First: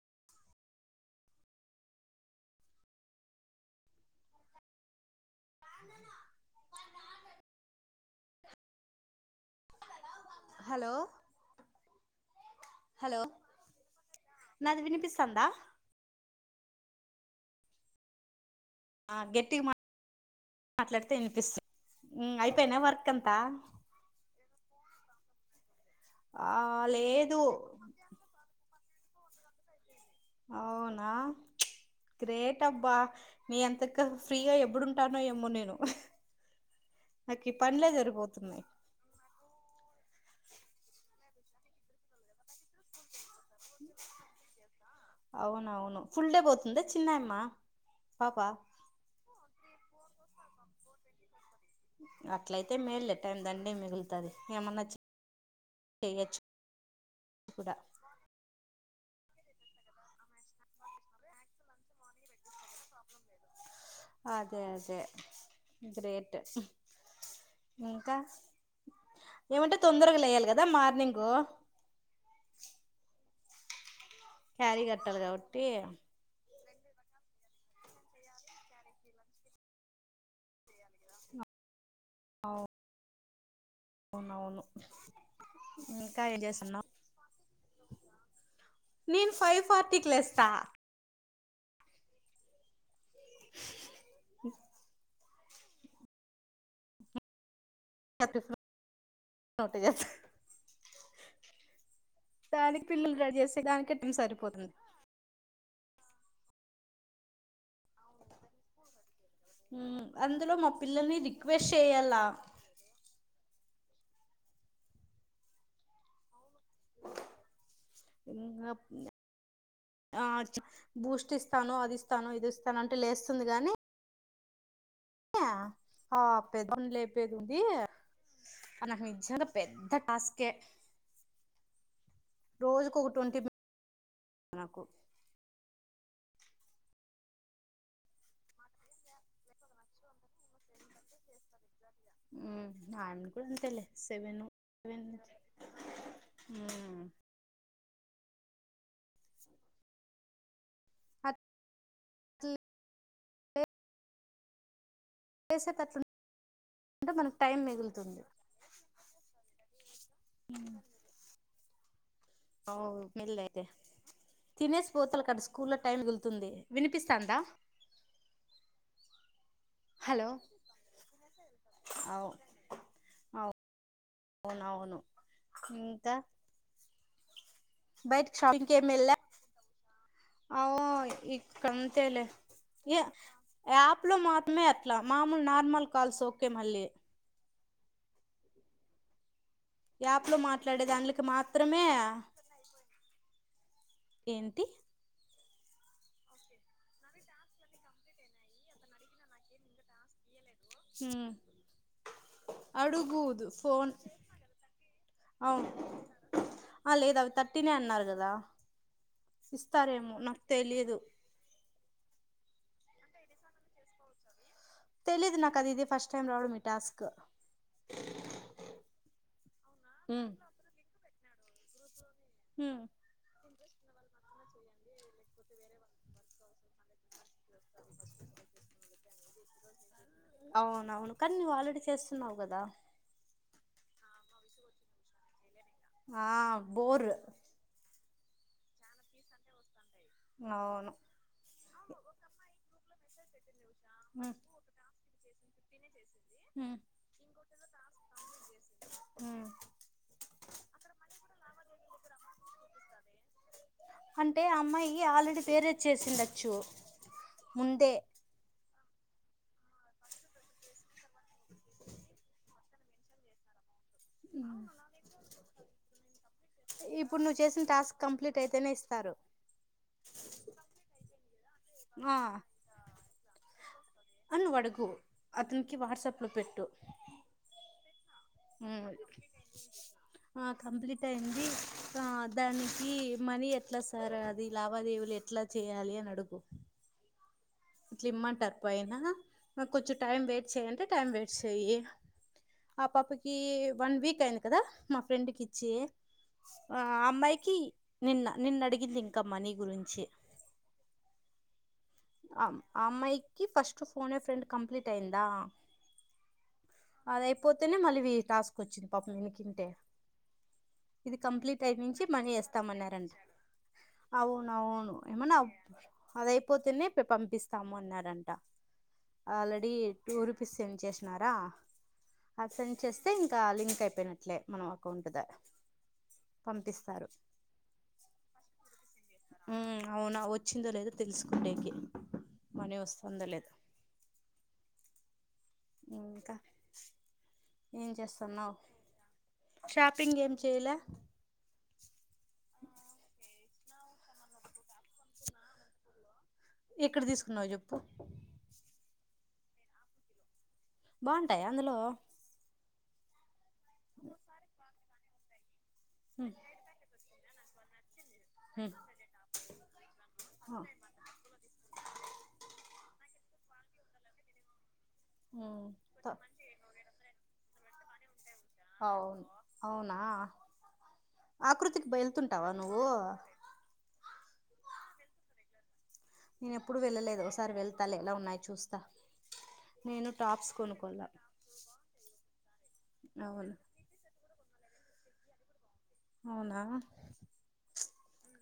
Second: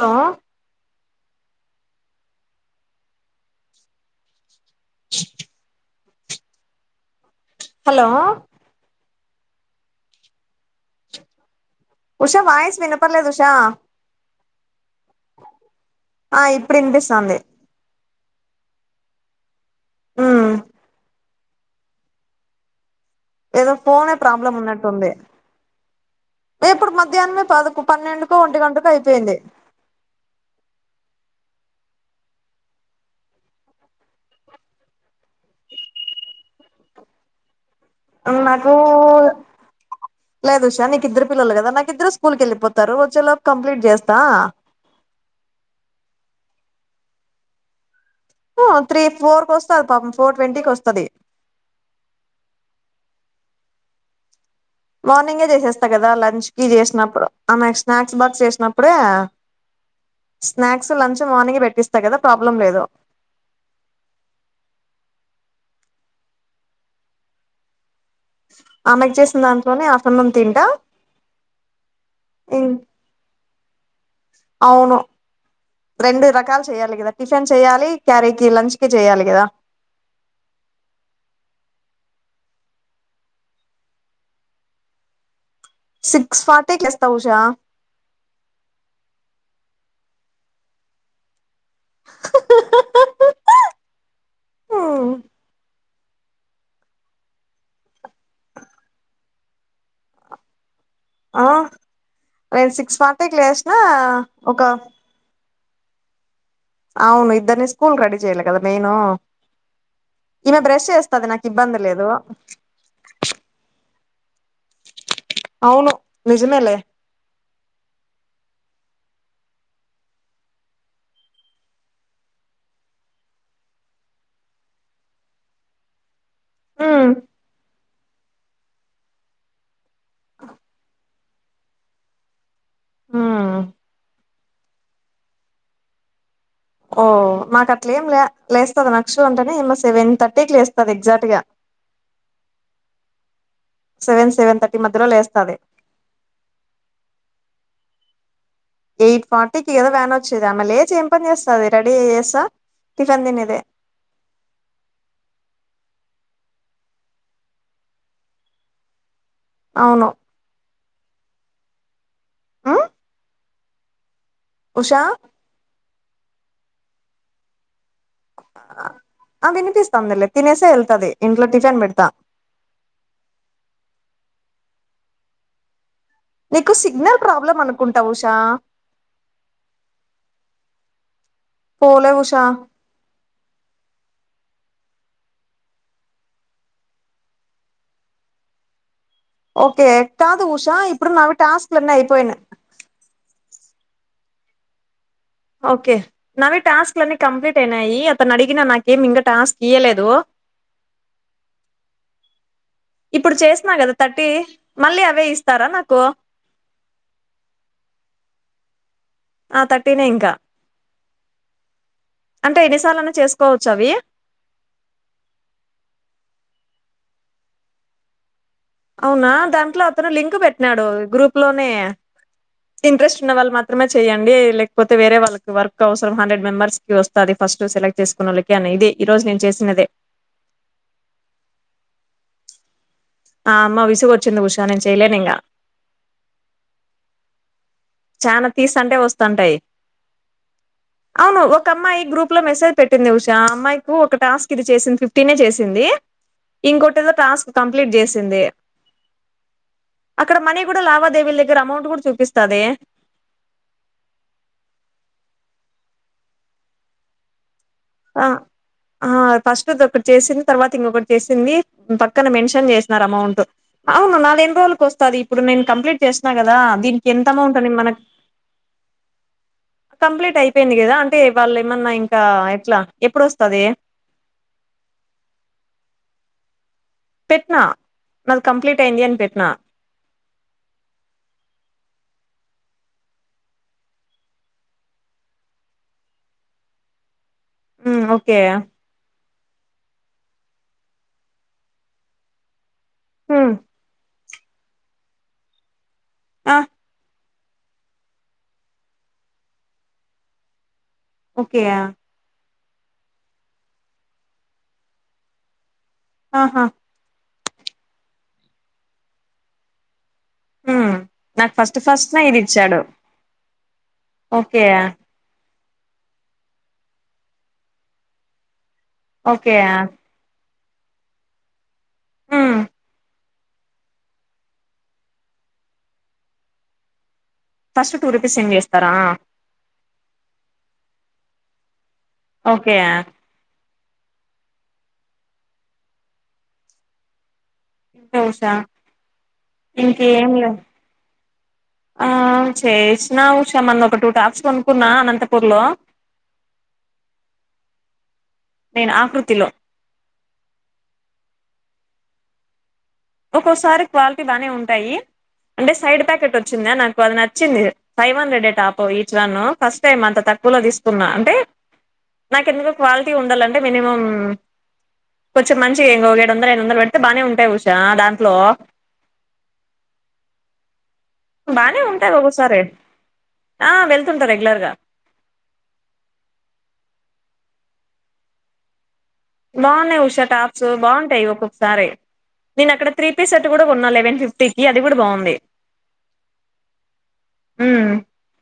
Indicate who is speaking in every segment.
Speaker 1: Hello
Speaker 2: నానో వరా
Speaker 1: hello
Speaker 2: hello
Speaker 1: Usha voice
Speaker 2: hello
Speaker 1: వినప్పడ్లేదు ఉషా
Speaker 2: నాది వినిపిస్తందా
Speaker 1: ఆ ఇప్పుడు ఇన్పిస్తాంది
Speaker 2: ఆ గట్టిగ మా
Speaker 1: ఉమ్
Speaker 2: మాట్లాడితే ఇనిపిస్తుంది అయిపోయినయ వర్క్ అంతా
Speaker 1: ఏదో ఫోనే ప్రాబ్లం ఉన్నట్టుంది
Speaker 2: ఆ
Speaker 1: ఇప్పుడు
Speaker 2: లేదు
Speaker 1: మధ్యాహ్నమే పదకు పన్నెండుకొ ఒంటి గంటకొ అయిపోయింది
Speaker 2: అవునా గ్రేట్ అబ్బా నీ అంతకు ఫ్రీగా ఎప్పుడుంటానో ఏమో నేను నకి పన్లే జరు
Speaker 1: నాకు లేదు ఉష నీకిద్దరు పిల్లలు కదా నాకిద్దరు స్కూల్ కెళ్ళిపోత్ తరు వచ్చే లోపు కంప్లీట్ జేస్తా
Speaker 2: అవునవును ఫుల్ డే పోతుంద చిన్నాయమ్మ పాప
Speaker 1: త్రీ ఫోర్ కోస్తది పాపం ఫోర్ ట్వంటీకొస్తది
Speaker 2: అట్లయితే మేల్లే టైం దండిగ మిగుల్తది ఇయమ్మ నా
Speaker 1: మార్నింగే చేసేస్త కదా లంచ్ కి చేసినప్పుడు
Speaker 2: కూడా
Speaker 1: ఆమెకు స్నాక్ క్స్ బాక్స్ చేసినప్పుడే స్నాక్స్ లంచ్ మార్నింగే పెట్టిస్తా కదా ప్రాబ్లం లేదు
Speaker 2: అదే అదే గ్రేట్ ఇంక
Speaker 1: ఆమెకు చేసిన
Speaker 2: ఏమంటే
Speaker 1: దాంట్లోనే
Speaker 2: తొందరగా
Speaker 1: ఆఫ్టర్నూన్
Speaker 2: లేయ్యాలి కదా మార్నింగ్
Speaker 1: ఉమ్
Speaker 2: క్యారీ
Speaker 1: అవును
Speaker 2: కట్టాలి కాబట్టి
Speaker 1: రెండు రకాల్ చెయాలి కదా టిఫిన్ చేయాలి క్యారీ కి లంచ్ కి చేయాలి కదా
Speaker 2: అవు అవునవును ఇంకా ఏం
Speaker 1: సిక్స్ ఫార్టీకి
Speaker 2: జేస్తున్నావ్
Speaker 1: లేస్తా ఉషా
Speaker 2: నేను ఫైవ్ ఫార్టీ కి లెస్తా హ్మ్ టిఫిను నువ్వట్ట చేత్
Speaker 1: ఆ నేను
Speaker 2: దానికి
Speaker 1: సిక్స్
Speaker 2: పిల్లలు
Speaker 1: ఫార్టీకి
Speaker 2: రెడీ చేస్తే
Speaker 1: లేసిన
Speaker 2: దానికే టైమ్
Speaker 1: ఒక
Speaker 2: సరిపోతుంది
Speaker 1: అవును ఇద్దర్ నీ స్కూల్ రెడీ చేయలే కదా మెయిన్
Speaker 2: మ్ అందులో
Speaker 1: ఈమె
Speaker 2: మా
Speaker 1: బ్రష్
Speaker 2: పిల్లల్ని
Speaker 1: చేస్తది నాకు
Speaker 2: రిక్వెస్ట్
Speaker 1: ఇబ్బంది లేదు
Speaker 2: చేయాలా
Speaker 1: అవును నిజమేలే
Speaker 2: ఇంకో పిల్ల ఆ బూస్ట్ ఇస్తాను అది ఇస్తాను ఇది ఇస్తాను అంటే లేస్తుంది గాని ఆ పెద్దమేని
Speaker 1: ఉమ్
Speaker 2: లేపేది ఉంది ఆ నాకు నిజంగా పెద్ద టాస్కే రోజుకు ఒక ట్వంటీ
Speaker 1: ఉమ్
Speaker 2: మినిట్స్ నాకు
Speaker 1: ఓ మాకు అట్లే ఏం లే లేస్త నక్ష అంటేనే ఏమ సెవెన్ థర్టీకి లేస్తది ఎగ్జాక్ట్ గా
Speaker 2: హ్మ్ ఆయన కూడా అంతేలే సెవెన్
Speaker 1: థర్టీ
Speaker 2: సెవెన్
Speaker 1: మధ్యలో లేస్తది
Speaker 2: థర్టీ ఉమ్మ్
Speaker 1: ఎయిట్ ఫార్టీకిి కదా వ్యాన్ వచ్చేది అమ్ లేచ ఏం పని చేస్తాంది రెడీ చేసేస్తా
Speaker 2: అట్లా
Speaker 1: టిఫెన్ తినేదే
Speaker 2: చేసేటట్లుంటే మనకు టైం మిగులుతుంది
Speaker 1: అవును
Speaker 2: ఉమ్మ్
Speaker 1: ఉమ్
Speaker 2: ఆవ్ మెల్ అయితే తినేసి
Speaker 1: ఉషా
Speaker 2: బోతల్ క స్కూల్ క్ స్కూలో టైం వెళ్తుంది వినిపిస్తాందా
Speaker 1: ఆ
Speaker 2: హలో
Speaker 1: వినిపిస్తాందిలే తినేసే వెళ్తది ఇంట్లో టిఫిన్ పెడతా
Speaker 2: అవు అవును అవును ఇంకా
Speaker 1: నీ కు సిగ్నల్ ప్రాబ్లమ్ అను
Speaker 2: బయట్ షాపింగ్ కేమిల అ
Speaker 1: పోలే
Speaker 2: ఇంకంతేలే
Speaker 1: ఉషా
Speaker 2: ఏ యాప్ లో మాత్రమే అట్లా మామూలు నార్మల్ కాల్స్ ఓకే మళ్ళీ
Speaker 1: ఓకే
Speaker 2: యాప్లో
Speaker 1: కాదు ఉష
Speaker 2: మాట్లాడే
Speaker 1: ఇప్పుడు
Speaker 2: దానికి
Speaker 1: నావి టాస్క్
Speaker 2: మాత్రమే
Speaker 1: లన్నీ అయిపోయిన
Speaker 2: ఏంటి
Speaker 1: ఓకే నావి టాస్క్ లన్నీ కంప్లీట్ అయినాయి అతను అడిగినా నాకేమి ఇంకా టాస్క్ ఇయలేదు
Speaker 2: హమ్
Speaker 1: ఇప్పుడు చేసినా కదా థర్టీ మళ్ళీ అవే ఇస్తారా
Speaker 2: అవును
Speaker 1: నాకు
Speaker 2: ఆ లేదు అవి థర్టీనే అన్నారు కదా
Speaker 1: ఆ థర్టీనే
Speaker 2: ఇస్తారేమో
Speaker 1: ఇంకా
Speaker 2: నాకు తెలియదు
Speaker 1: అంటే ఎన్నిసార్లున్నా చేసుకోవచ్చు అవి
Speaker 2: తెలీదు నక్కడి ఇది ఫస్ట్ టైం రావడం మే టాస్క్
Speaker 1: అవునా దాంట్లో అతను
Speaker 2: ఉమ్
Speaker 1: లింక్ పెట్టినాడు గ్రూప్ లోనే
Speaker 2: ఉమ్
Speaker 1: ఇంట్రెస్ట్ ఉన్న వాళ్ళు మాత్ మాత్రమే చేయండి లేకపోతే వేరే వాళ్ళకి వర్క్ అవసరం హండ్రెడ్ మెంబర్స్ వస్తుది ఫస్ట్ సెలెక్ట్ చేసుకున్న వాళ్ళకి అని ఇది ఈరోజు నేను చేసినాదే
Speaker 2: అవునవును కానీ నువ్వు ఆల్రెడీ చేస్తున్నావు కదా
Speaker 1: ఆ అమ్మ విసుగు వచ్చింది ఉషా నేను చెయ్యలేను ఇంకా
Speaker 2: ఆ బోర్
Speaker 1: చానా తీసంటే వస్తుంటాయి
Speaker 2: అవును
Speaker 1: అవును ఒక అమ్మాయి గ్రూప్ లో మెసేజ్ పెట్టింది. ఉషా ఆ అమ్మాయికి ఒక
Speaker 2: ఉమ్
Speaker 1: టాస్క్ ఇది ఇచ్ చేసింది ఫిఫ్టీన్ చేసింది
Speaker 2: ఉమ్
Speaker 1: ఇంకొటిదో టాస్క్ కంప్లీట్ చేసింది
Speaker 2: ఉమ్
Speaker 1: అక్కడ మనీ కూడా లావాదేవీల దగ్గర అమౌంట్ కూడా చూపిస్తాది
Speaker 2: అంటే ఆ అమ్మాయి ఆల్రెడీ వేరేది చేసిండొచ్చు ముందే
Speaker 1: ఆ ఆ ఫస్ట్ది ఒకటి చేసింది తర్వాత ఇంకొకటి చేసింది పక్కన మెన్షన్ చేసినరూ అమౌంట్ అవును నాదే ఎన్ని రోజుల వస్తస్తుది ఇప్పుడు నేను కంప్లిట్ చేస్తను కదా దీనికి
Speaker 2: ఇప్పుడు
Speaker 1: ఎంత
Speaker 2: నువ్వు చేసిన
Speaker 1: అమౌట్అనీ
Speaker 2: టాస్క్
Speaker 1: మనక్
Speaker 2: కంప్లీట్ అయితేనే ఇస్తారు
Speaker 1: కంప్లీట్ అయిపోయింది కదా అంటే వాళ్ళు ఏమన్నా
Speaker 2: ఆ
Speaker 1: ఇంకా ఎట్లా ఎప్పుదోస్తాడి
Speaker 2: అని నువ్వు అడుగు అతనికి వాట్సాప్లో పెట్టు
Speaker 1: పెట్టినా వాళ్ళ కంప్లీట్
Speaker 2: ఉమ్,
Speaker 1: అయింది అని పెట్టినా
Speaker 2: ఆ కంప్లీట్ అయింది ఆ దానికి మనీ ఎట్లా సార్ అది లావాదేవీలు ఎట్ ఏట్లా చేయాలి అనీ అడుగు
Speaker 1: మ్మ్
Speaker 2: క్లైమా
Speaker 1: ఓకే
Speaker 2: తప్పైనా మాక్ కొంచెం టైం వయిట్ చెయంటే టైం వేస్ట్ చెయ్యి ఆ పాపకి
Speaker 1: మ్మ్
Speaker 2: వన్ వీక్ అయింది కదా మా ఫ్రెండ్కిచి ఆ అమ్మాయికి నిన్న నిన్న అడిగింది ఇంకమ్మానీ గురించి
Speaker 1: ఓకే
Speaker 2: ఆ అమ్మాయికి ఫస్ట్ ఫోన్ ఫ్రెండ్ కంప్లీట్ అయిందా
Speaker 1: ఆహా
Speaker 2: అదయిపోతేనే మళ్ళీ టాస్క్ వచ్చింది పాపం వినుకుంటే
Speaker 1: మ్మ్
Speaker 2: ఇది
Speaker 1: నాకు
Speaker 2: కంప్లీట్ అయి
Speaker 1: ఫస్ట్
Speaker 2: నుంచి
Speaker 1: ఫస్ట్ నే
Speaker 2: మనీ
Speaker 1: ఇది ఇచ్చాడు
Speaker 2: వేస్తామన్నంటడి అవును
Speaker 1: ఓకే
Speaker 2: అవును ఏమనా అదయిపోతేనే పంపిస్తాము అన్నారంట
Speaker 1: okay
Speaker 2: already two rupees send చేస్న్నారా ఆ
Speaker 1: మ్మ్
Speaker 2: సెండ్ చేస్తే ఇంకా లింక్ అయిపోయినట్లే మనం అకౌంట్ ద పంపిస్తారు
Speaker 1: ఫస్ట్ టూ రూపీస్ సెండ్ చేస్తారా ఆ
Speaker 2: హ్మ్ అవును వచ్చిందో లేదో తెలుస్కునేకి మనీ
Speaker 1: ఓకే
Speaker 2: వస్తుందో లేదు ఇంకా ఏం
Speaker 1: ఇంకే ఉషా
Speaker 2: చేస్తున్నావు షాపింగ్
Speaker 1: ఇంకేం
Speaker 2: ఏం
Speaker 1: లే
Speaker 2: చేయలే
Speaker 1: ఆ చేస్నామ్ మొన్న ఒక టూ టాస్క్ కుణ అనంతపూర్లో
Speaker 2: ఎక్కడ తీసుకున్నావు చెప్పు
Speaker 1: నేను ఆకృతిలో
Speaker 2: బొంటాయా అందులో
Speaker 1: ఒక్కోసారి క్వాలిటీ బాగానే ఉంటాయి అంటే సైడ్
Speaker 2: ఉమ్,
Speaker 1: ప్యాకెట్ వచ్చిందా నాకు అది నచ్చింది ఫైవ్ హండ్రెడ్ ఏ
Speaker 2: ఉమ్,
Speaker 1: top each one first time అంత తక్కువలో
Speaker 2: ఆ,
Speaker 1: తీసుకున్నా న్నా అంటే నాకు ఎందుకు క్వాలిటీ ఉండాలంటే మినిమం కొంచెం
Speaker 2: ఉమ్,
Speaker 1: మంచిగా
Speaker 2: త-
Speaker 1: ఇంకొక ఏడు వందలు ఎదు వందలు పెడితే బానే ఉంటాయి ఉషా దాంట్లో
Speaker 2: అవును అవునా
Speaker 1: బానే
Speaker 2: ఆకృతికి
Speaker 1: ఉంటాయి
Speaker 2: వెళ్తుంటావా
Speaker 1: ఒక్కోసారి
Speaker 2: నువ్వు
Speaker 1: ఆ వెళ్తుంటా రెగ్యులర్గా
Speaker 2: నేన ఎప్పుడుూ వెళ్ళలేదు ఒకసారి వెళ్తా ఎలా ఉన్నాయి చూస్తా
Speaker 1: బోన్నాయి
Speaker 2: నేను
Speaker 1: ఉష టాప్స్
Speaker 2: కొనుక్కోల
Speaker 1: బాగుంటాయి ఒక్కొక్కసారి నేను అక్కడ త్రీ పీస్ సర్ట్
Speaker 2: అవును
Speaker 1: కూడా కొన్నా లెవెన్ ఫిఫ్ స్టికీ అది కూడా బాగుంది
Speaker 2: అవునా
Speaker 1: ఉమ్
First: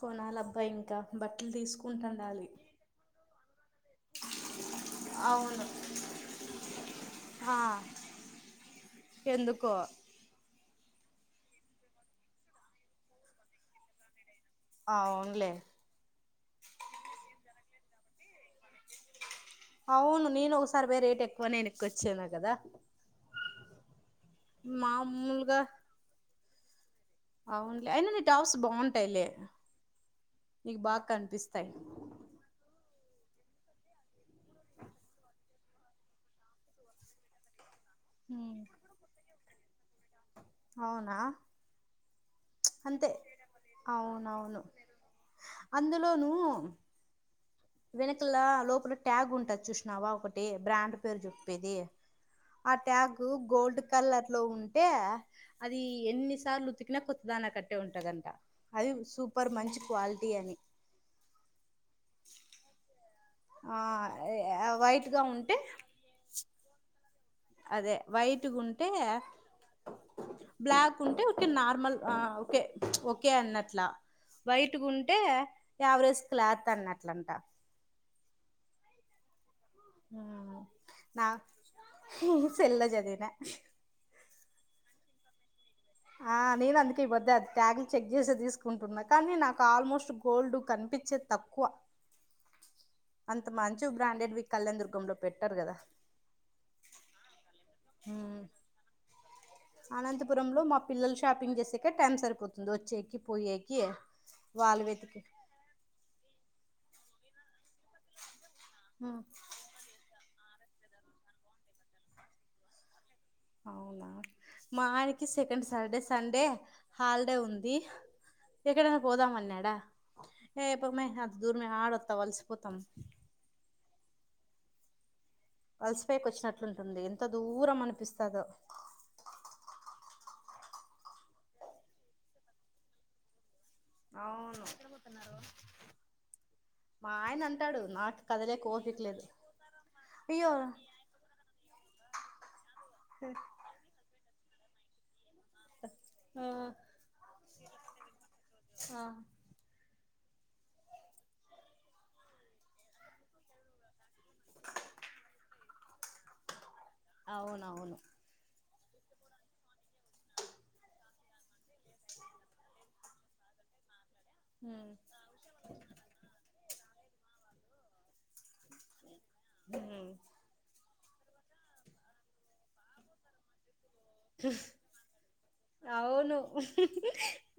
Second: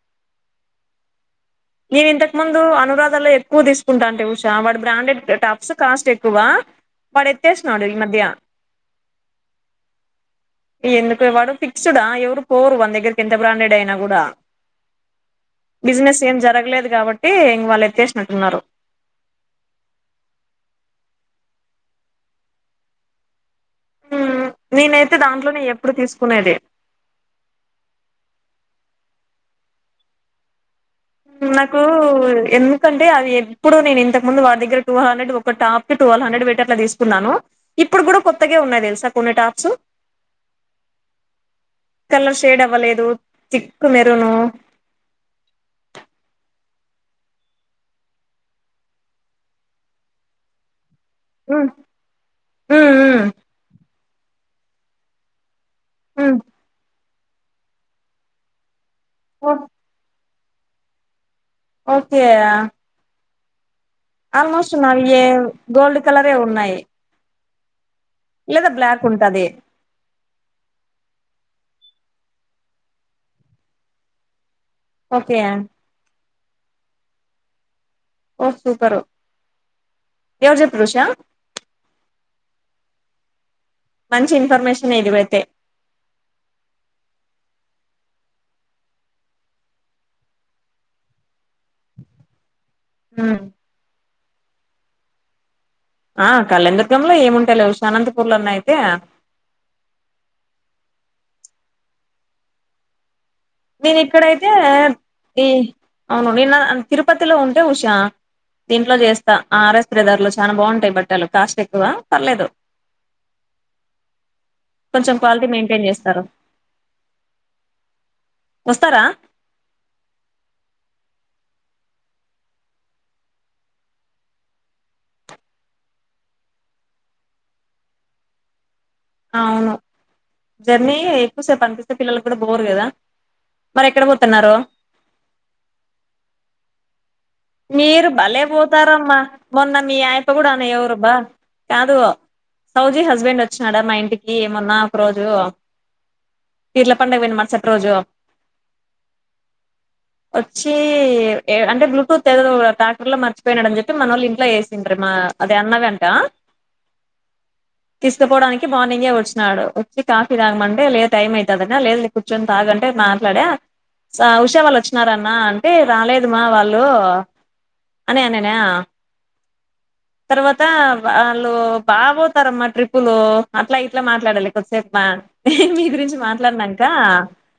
Speaker 2: కొనాలబ్బ ఇంకా బట్టలు తీసుక్
Speaker 1: నేన్ ఇంతక్ముందు అనురాధం ఎకువ తీసు కుంటా అంటే ఉషా వాడు బ్రాండెడ్
Speaker 2: అవును
Speaker 1: టఫస్ కాస్ట్ ఎక్కువ వాడు
Speaker 2: ఆ
Speaker 1: ఎత్తేస్తున్నాడు ఈ మధ్య
Speaker 2: ఎందుకో
Speaker 1: ఎందుకు ఇ వాడు ఫిక్సెడ్ ఎవరు పోరు వాని దగ్గరకి ఎంత బ్రాండెడ్ అయినా కూడా
Speaker 2: ఆ అవ్నులే
Speaker 1: బిజినెస్ ఏం జరగలేదు కాబట్టి ఇం వాళ్ళు ఎత్తేసినట్టున్నారు
Speaker 2: అవును నేను ఒకసారి పోయ్ రేట్ ఎక్కువ నేను ఏనాక్ వచ్చా కదా
Speaker 1: హ్మ్ నేనైతే
Speaker 2: మామూలుగా
Speaker 1: దాంట్లోనే ఎప్పుడు తీసుకునేది
Speaker 2: అవ్నులే అయినా నీ టాప్స్ బాగుంటాయిలే నీకు బా
Speaker 1: అంటే నాకు ఎందుక్ ఎందుకంటే అవి ఎప్పుడు నేను ఇంతకు ముందువాడిదగ్గర టూ హండ్రెడ్ ఒక టాప్ ట్వెల్వ్ హండ్రెడ్ పెట్టి అట్లా తీసుకున్నాను ఇప్పుడు కూడా కొత్తగే
Speaker 2: ఉమ్
Speaker 1: ఉన్నాయి తెలుసా కొన్ని టాప్స్
Speaker 2: అవునా
Speaker 1: కలర్ షేడ్ అవ్వలేదు
Speaker 2: అంతే
Speaker 1: తిక్కు మెరును
Speaker 2: అందులోను వెనకల లోపల ట్యాగ్ ఉంటది చూసినావా ఒకటి బ్రాండ్ పేరు
Speaker 1: ఉమ్
Speaker 2: చెప్పేది ఆ
Speaker 1: ఉమ్
Speaker 2: ట్యాగు
Speaker 1: ఉమ్
Speaker 2: గోల్డ్ కలర్ లో ఉంటే అది
Speaker 1: ఉమ్
Speaker 2: ఎన్నిసార్లు ఉతికినా కొత్త దాని కట్టే ఉంటదంట అది
Speaker 1: ఓ
Speaker 2: సూపర్ మంచి క్వాలిటీ టీఅని
Speaker 1: ఓకే
Speaker 2: ఆ
Speaker 1: ఆల్మోస్ట్ నావి ఏ
Speaker 2: వైట్గా ఉంటే
Speaker 1: గోల్డ్ కలరే ఉన్నాయి
Speaker 2: అదే
Speaker 1: లేదా
Speaker 2: వైట్గుంటే
Speaker 1: బ్లాక్ ఉంటది
Speaker 2: బ్లాక్ ఉంటే ఒకే నార్మల్ ఓకే ఓకే అన్నట్లా వైట్గుంటే
Speaker 1: ఓకే
Speaker 2: యావరేజ్ క్లాత్ అన్నట్లంట
Speaker 1: ఓ సూపరు
Speaker 2: హ
Speaker 1: ఎవరు చెప్పిర్రు ఉషా
Speaker 2: నా హ్మ్ సెల్ లో చదివినా
Speaker 1: మంచి ఇన్ఫర్మేషన్ ఎదివైతే
Speaker 2: హా నేను అందుకే ఈ వద్ద అది ట్యాగులు చెక్ చేసే తీసుకుంటున్నా కానీ నాకు ఆల్మోస్ట్ గోల్డ్ కనిపించేద్ తక్కువ
Speaker 1: [inaudible]
Speaker 2: అంత మంచి బ్రాండెడ్వి కళ్యాణదుర్గంలో పెట్టరు కదా
Speaker 1: ఆ కళ్యాణ దర్గంలో ఏముంటాయ్లే ఉశానంతపూర్ లో అన్నాయితే
Speaker 2: అనంతపురం లో మా పిల్లలు షాపింగ్ చేసేకి టైం సరిపోతుంది వచ్చేకి పోయేకి
Speaker 1: నేను ఇక్కడైతే
Speaker 2: వాళ్ళు వెతికి
Speaker 1: ఈ అవును నిన్న తిరుపతిలో ఉంటే ఉష దీంట్లో
Speaker 2: ఉమ్
Speaker 1: చేస్తా ఆర్ఎస్ వెళ్ళే దారులో చానా బాగుంటాయి బట్టలు కాస్ట్ ఎక్కువ పర్లేదు
Speaker 2: అవునా మా
Speaker 1: కొంచెం
Speaker 2: ఆయనకి
Speaker 1: క్వాలిటీ
Speaker 2: సెకండ్
Speaker 1: మెయింటైన్
Speaker 2: సాటర్డే
Speaker 1: చేస్తారు
Speaker 2: సండే హాలిడే ఉంది ఎక్కడైనా
Speaker 1: వస్తారా
Speaker 2: పోదాం అన్నాడా ఏ పొమ్మే అంత దూరమే యాడొత్తావ్ అలసిపోతాం అలసిపొయేకి వచ్చినట్లుంటుంది ఎంత దూరం అనిపిస్తుందో
Speaker 1: అవును జర్నీ ఎక్కువసేపు అనిపిస్తే పిల్లలకు కూడా బోర్ కదా మరి ఎక్కడ పోతున్నారు
Speaker 2: అవును మా ఆయన అంతే
Speaker 1: మీరు భలే పోతారమ్మా మొన్న మీ ఆయన తో కూడా
Speaker 2: అయ్యో
Speaker 1: అనె ఎవరబ్బా కాదు సౌజీ హస్బెండ్ వచ్చినడా మా ఇంటికి మొన్నా ఒక రోజు
Speaker 2: ఆ
Speaker 1: పీర్ల పండుగ పోయిన మరుసటి రోజు
Speaker 2: ఆ
Speaker 1: వచ్చి ఏ అంటే బ్లూటూత్ ట్రాక్టర్ లో మర్చిపోయినాడని చెప్తే మనోళ్ళు ఇంట్లో వేసిండ్ర మా అది అన్నదంట
Speaker 2: అవునవును
Speaker 1: తీసుపోవడానికి మార్నింగే వచ్చినాడు వచ్చి కాఫీ తాగమంటే లే టైం అయితాదట లేదులే నీ కూర్చొని తాగంటే మాట్లాడే ఆ ఉషా వాళ్ళు
Speaker 2: ఉమ్
Speaker 1: వచ్చినారన్న అంటే రాలేదు మా వాళ్ళు అని అనేనే తర్వాత అ వాళ్ళు బాగ పోతారమ్మా ట్రిప్పులు అట్లా ఇట్లా మాట్లాడాలి కొద్దిసేపు మీ గురించి మాట్లాడినంక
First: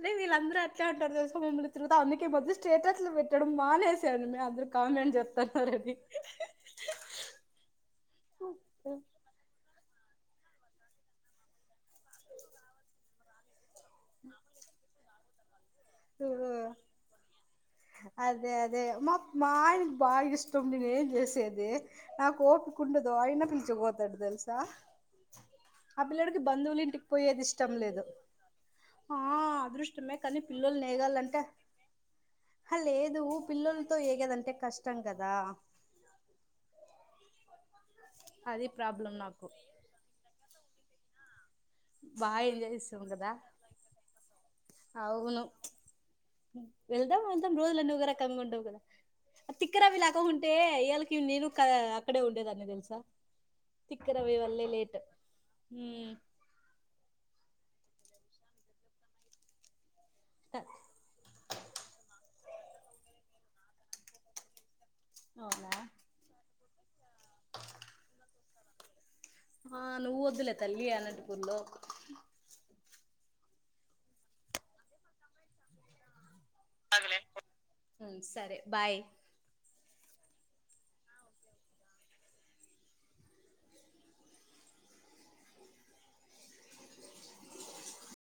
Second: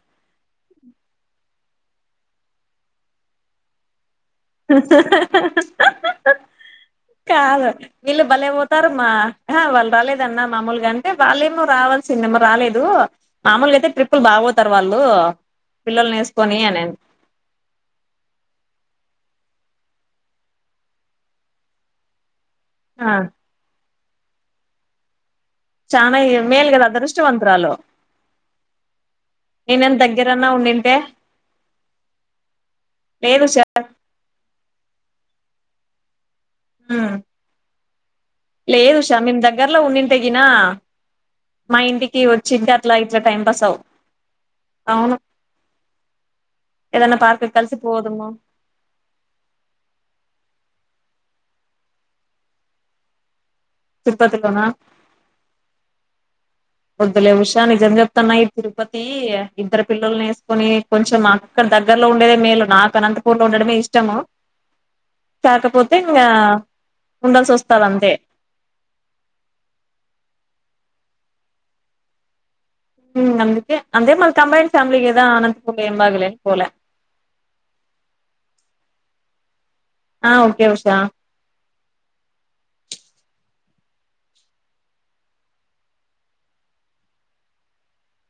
Speaker 2: లే వీళ్ళందరు అట్లా అంటారు తెలుసా మమ్మల్ని తిరుగుతవ్ అందుకె ఈ మధ్య స్టేటస్లు పెట్టడం మానేసాను అ కామెంట్ చెప్తన్న రెడి
Speaker 1: కాదు వీళ్ళు భలే పోతారమా అహ వాళ్ళు రాలేదన్న మామూలుగాంటే వాళ్ళేమో రావాల్సిందేమో రాలేదు మామూలు అయితే ట్రిపుల్ బా వోతారు వాళ్ళు పిల్లల్ని వేసుకొని అని
Speaker 2: అదే అదే మా మా ఆయనకు బాగా ఇష్టం నేనే ఏం చేసేది నా కోపం
Speaker 1: ఆ
Speaker 2: కుండదు అయిన పిల్చకుపోతాడు తెల్సా ఆ
Speaker 1: చానా
Speaker 2: పిల్లోడికి
Speaker 1: మేలు
Speaker 2: బంధువులు
Speaker 1: కదా
Speaker 2: ఇంటికి పోయేది
Speaker 1: అదృష్టవంతురాలు
Speaker 2: ఇష్టం లేదు ఆ
Speaker 1: నేనేం
Speaker 2: అదృష్టమే కానీ
Speaker 1: దగ్గరన్నా
Speaker 2: పిల్లలని
Speaker 1: ఉండింటే
Speaker 2: నేగాలంటే అహ లేదు పిల్లలతో ఏగదంటే కష్టం కదా అది ప్రాబ్లం
Speaker 1: లేదుషా మేము
Speaker 2: నాకు
Speaker 1: దగ్గరలో ఉన్నింతగిన మా ఇంటికి
Speaker 2: బాగా
Speaker 1: వచ్చింటే
Speaker 2: ఎంజాయ్
Speaker 1: అట్లా
Speaker 2: చేస్తాం
Speaker 1: ఇట్లా
Speaker 2: కదా
Speaker 1: టైం పాస్ అవు
Speaker 2: అవును
Speaker 1: ఏదన్నా
Speaker 2: వెళ్దాం
Speaker 1: పార్క్
Speaker 2: అంతం
Speaker 1: కలిసి
Speaker 2: రోజుల అన్ని
Speaker 1: పోదుము
Speaker 2: ఒకరకంగ ఉండవు కదా తిక్కరవి లాగా ఉంటే ఇళ్ళకి నేను క అక్కడే ఉండేదాన్ని తెలుసా తిక్క రవి
Speaker 1: తిరుపతిలోనా
Speaker 2: వల్లే లేట్ ఊ
Speaker 1: వొద్దులే ఉషా నిజం చెప్తున్న ఈ తిరుపతి ఇద్దరు పిల్లల్ని
Speaker 2: త-
Speaker 1: వేసుకొని కొంచెం మా అక్కడ దగ్గరలో ఉండేదే మేలు నాకు అనంతపూర్ లో ఉండడమే ఇష్టము
Speaker 2: అవునా
Speaker 1: కాకపోతే ఇంకా ఉండాల్సి వస్తాది అంతే
Speaker 2: ఆ నువ్వు వద్దులే తల్లి అనంతపూర్ లో
Speaker 1: ఊమ్ అందుకే అదే మల కంబైన్ ఫ్యామిలీ కదా అనంతపుర్ లో ఎం బాగాలే పోలే
Speaker 2: ఉ సరే బాయ్
Speaker 1: ఆ ఓకే ఉషా